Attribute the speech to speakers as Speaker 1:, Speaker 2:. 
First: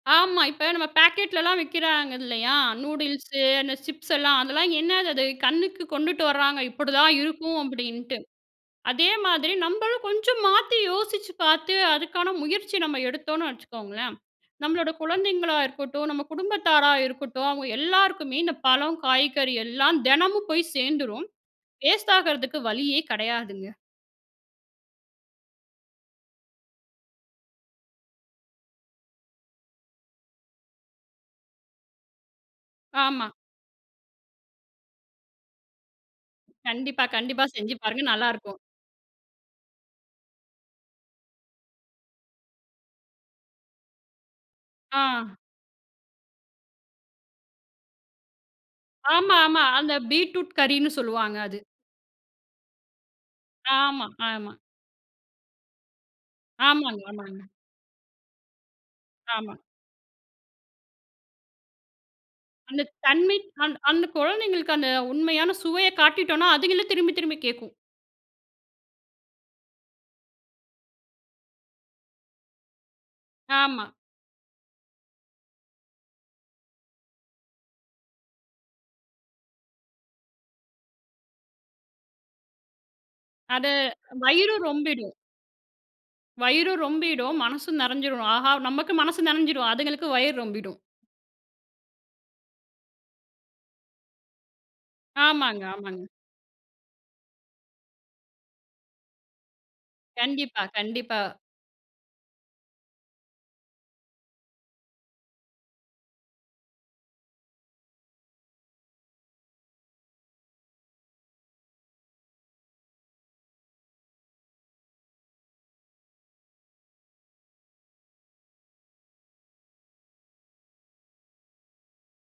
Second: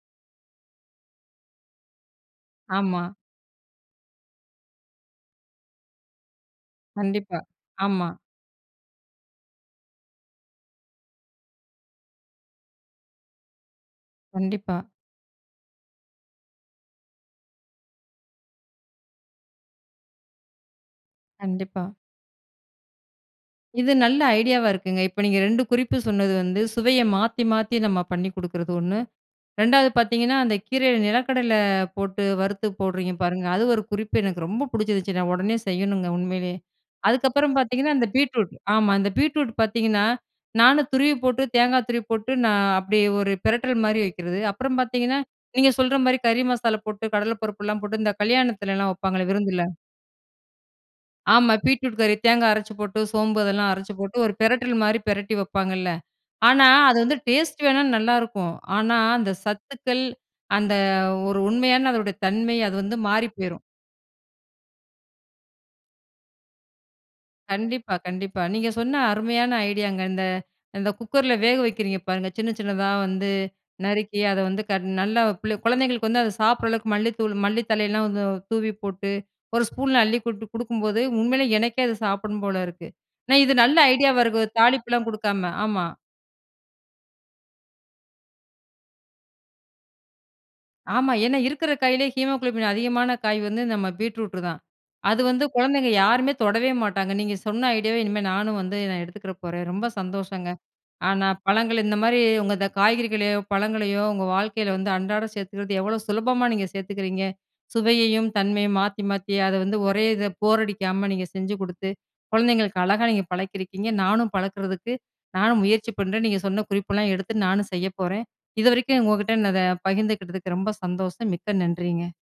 Speaker 1: ஆமா. இப்ப நம்ம பேக்கெட்லலாம் விக்கிறாங்க இல்லயா!
Speaker 2: ஆமா.
Speaker 1: நூடுல்ஸு அந்த சிப்ஸ் எல்லாம், அதெல்லாம் என்னது அது? கண்ணுக்கு கொண்டுட்டு வராங்க! இப்பிடிதான்
Speaker 2: கண்டிப்பா.
Speaker 1: இருக்கும்
Speaker 2: ஆமா.
Speaker 1: அப்பிடின்ட்டு. அதே மாதிரி நம்மளும் கொஞ்சம் மாத்தி யோசிச்சு பார்த்து அதுக்கான முயற்சி நம்ம எடுத்தோன்னு வச்சுக்கோங்களேன்!
Speaker 2: கண்டிப்பா.
Speaker 1: நம்மளோட குழந்தைங்களா இருக்கட்டும், நம்ம குடும்பத்தாரா இருக்கட்டும். அவுங்க எல்லாருக்குமே இந்த பழம், காய்கறி எல்லாம் தினமும் போய் சேர்ந்துரும்.
Speaker 2: கண்டிப்பா.
Speaker 1: வேஸ்ட் ஆகுறதுக்கு வழியே கிடையாதுங்க.
Speaker 2: இது நல்ல ஐடியாவா இருக்குங்க. இப்ப நீங்க 2 குறிப்பு சொன்னது வந்து சுவைய மாத்தி, மாத்தி நம்ம பண்ணி கொடுக்குறது 1. 2 வது பார்த்தீங்கன்னா, அந்த கீரையில நிலக்கடல போட்டு வறுத்து போடுறீங்க
Speaker 1: ஆமா.
Speaker 2: பாருங்க! அது ஒரு குறிப்பு எனக்கு ரொம்ப புடிச்சிருச்சு. நான் உடனே செய்யணுங்க உண்மையிலேயே!
Speaker 1: கண்டிப்பா, கண்டிப்பா.
Speaker 2: அதுக்கப்பறம்
Speaker 1: செஞ்சு
Speaker 2: பார்த்தீங்கன்னா,
Speaker 1: பாருங்க,
Speaker 2: அந்த
Speaker 1: நல்லா
Speaker 2: பீட்ரூட்
Speaker 1: இருக்கும்.
Speaker 2: ஆமா. அந்த பீட்ரூட் பார்த்தீங்கன்னா, நானும் துருவி போட்டு தேங்கா துருவி போட்டு, நான் அப்பிடியே ஒரு பிரட்டல்மாரி வைக்கிறது. அப்புறம் பார்த்தீங்கன்னா,
Speaker 1: ஆ.
Speaker 2: நீங்க சொல்றமாரி கறி மசாலா போட்டு கடல பருப்புலாம் போட்டு இந்த கல்யாணத்துலலாம் வப்பாங்களே!
Speaker 1: ஆமா, ஆமா.
Speaker 2: விருந்தில.
Speaker 1: அந்த பீட்ரூட் கறின்னு சொல்லுவாங்க,
Speaker 2: ஆமா.
Speaker 1: அது.
Speaker 2: பீட்ரூட் கறி தேங்கா அரச்சு போட்டு, சோம்பு அதெல்லாம் அரைச்சி
Speaker 1: ஆமா,
Speaker 2: போட்டு, ஒரு
Speaker 1: ஆமா.
Speaker 2: பெரட்டல் மாரி பிரட்டி வப்பாங்கல்ல. ஆனா, அது
Speaker 1: ஆமாங்க,
Speaker 2: வந்து
Speaker 1: ஆமாங்க.
Speaker 2: டேஸ்ட் வேணா நல்லாயிருக்கும். ஆனா, அந்த
Speaker 1: ஆமா.
Speaker 2: சத்துக்கள் அந்த ஒரு உண்மையான அதனுடைய தன்மை அது
Speaker 1: அந்த
Speaker 2: வந்து மாறி
Speaker 1: தன்மை
Speaker 2: போயிரும்.
Speaker 1: அந் அந்த குழந்தைங்களுக்கு அந்த உண்மையான சுவைய காட்டிட்டோன்னா, அதுங்களே திரும்பி, திரும்பி கேட்கும்.
Speaker 2: கண்டிப்பா, கண்டிப்பா. நீங்க சொன்ன அருமையான ஐடியாங்க. இந்த, இந்த குக்கர்ல வேக வைக்கிறீங்க பாருங்க! சின்ன, சின்னதா வந்து
Speaker 1: ஆமா.
Speaker 2: நறுக்கி அத வந்து கட் நல்ல பிள்ள குழந்தைங்களுக்கு வந்து அத சாப்பிட்ற அளவுக்கு மல்லித்தூள், மல்லி தழையிலாம் வந்து தூவி போட்டு, ஒரு ஸ்பூன்ல அள்ளி போட்டு கொடுக்கும்போது, உண்மையிலே எனக்கே அது சாப்பிட்ணும் போல இருக்கு. நான் இது
Speaker 1: அத
Speaker 2: நல்ல ஐடியாவா இருக்கு.
Speaker 1: வயிறும்
Speaker 2: தாளிப்புலாம்
Speaker 1: ரொம்பிடும்.
Speaker 2: குடுக்காம. ஆமா.
Speaker 1: வயிறும் ரொம்பிடும். மனசும் நிறைஞ்சிரும். ஆஹா! நமக்கு மனசு நிறைஞ்சிரும், அதுங்களுக்கு வயிறு ரொம்பிடும்.
Speaker 2: ஆமா. ஏன்னா இருக்கிற காயிலே ஹீமோகுளோபின் அதிகமான காய் வந்து நம்ம பீட்ரூட் தான். அது வந்து
Speaker 1: ஆமாங்க,
Speaker 2: குழந்தைங்க
Speaker 1: ஆமாங்க.
Speaker 2: யாருமே தொடவே மாட்டாங்க. நீங்க சொன்ன ஐடியாவ இனிமே நானும் வந்து நான் எடுத்துக்கற போறேன். ரொம்ப சந்தோஷங்க.
Speaker 1: கண்டிப்பா, கண்டிப்பா.
Speaker 2: ஆனா, பழங்கள் இந்தமாரி உங்க இந்த காய்கறிகளையோ! பழங்களையோ! உங்க வாழ்க்கையில வந்து அன்றாடம் சேர்த்துக்கிறது எவ்ளோ சுலபமான நீங்க சேர்த்துக்கிறீங்க! சுவையையும் தன்மையும் மாத்தி, மாத்தி அத வந்து ஒரே இத போர் அடிக்காம நீங்க செஞ்சு குடுத்து, குழந்தைங்களுக்கு அழகாக நீங்க பழக்கியிருக்கீங்க. நானும் பழக்கிறதுக்கு நானும் முயற்சி பண்றேன். நீங்க சொன்ன குறிப்பெல்லாம் எடுத்து நானும் செய்ய போறேன். இதுவரைக்கும் உங்ககிட்ட இன்னத பகிர்ந்துக்கிட்டதுக்கு ரொம்ப சந்தோஷம். மிக்க நன்றிங்க!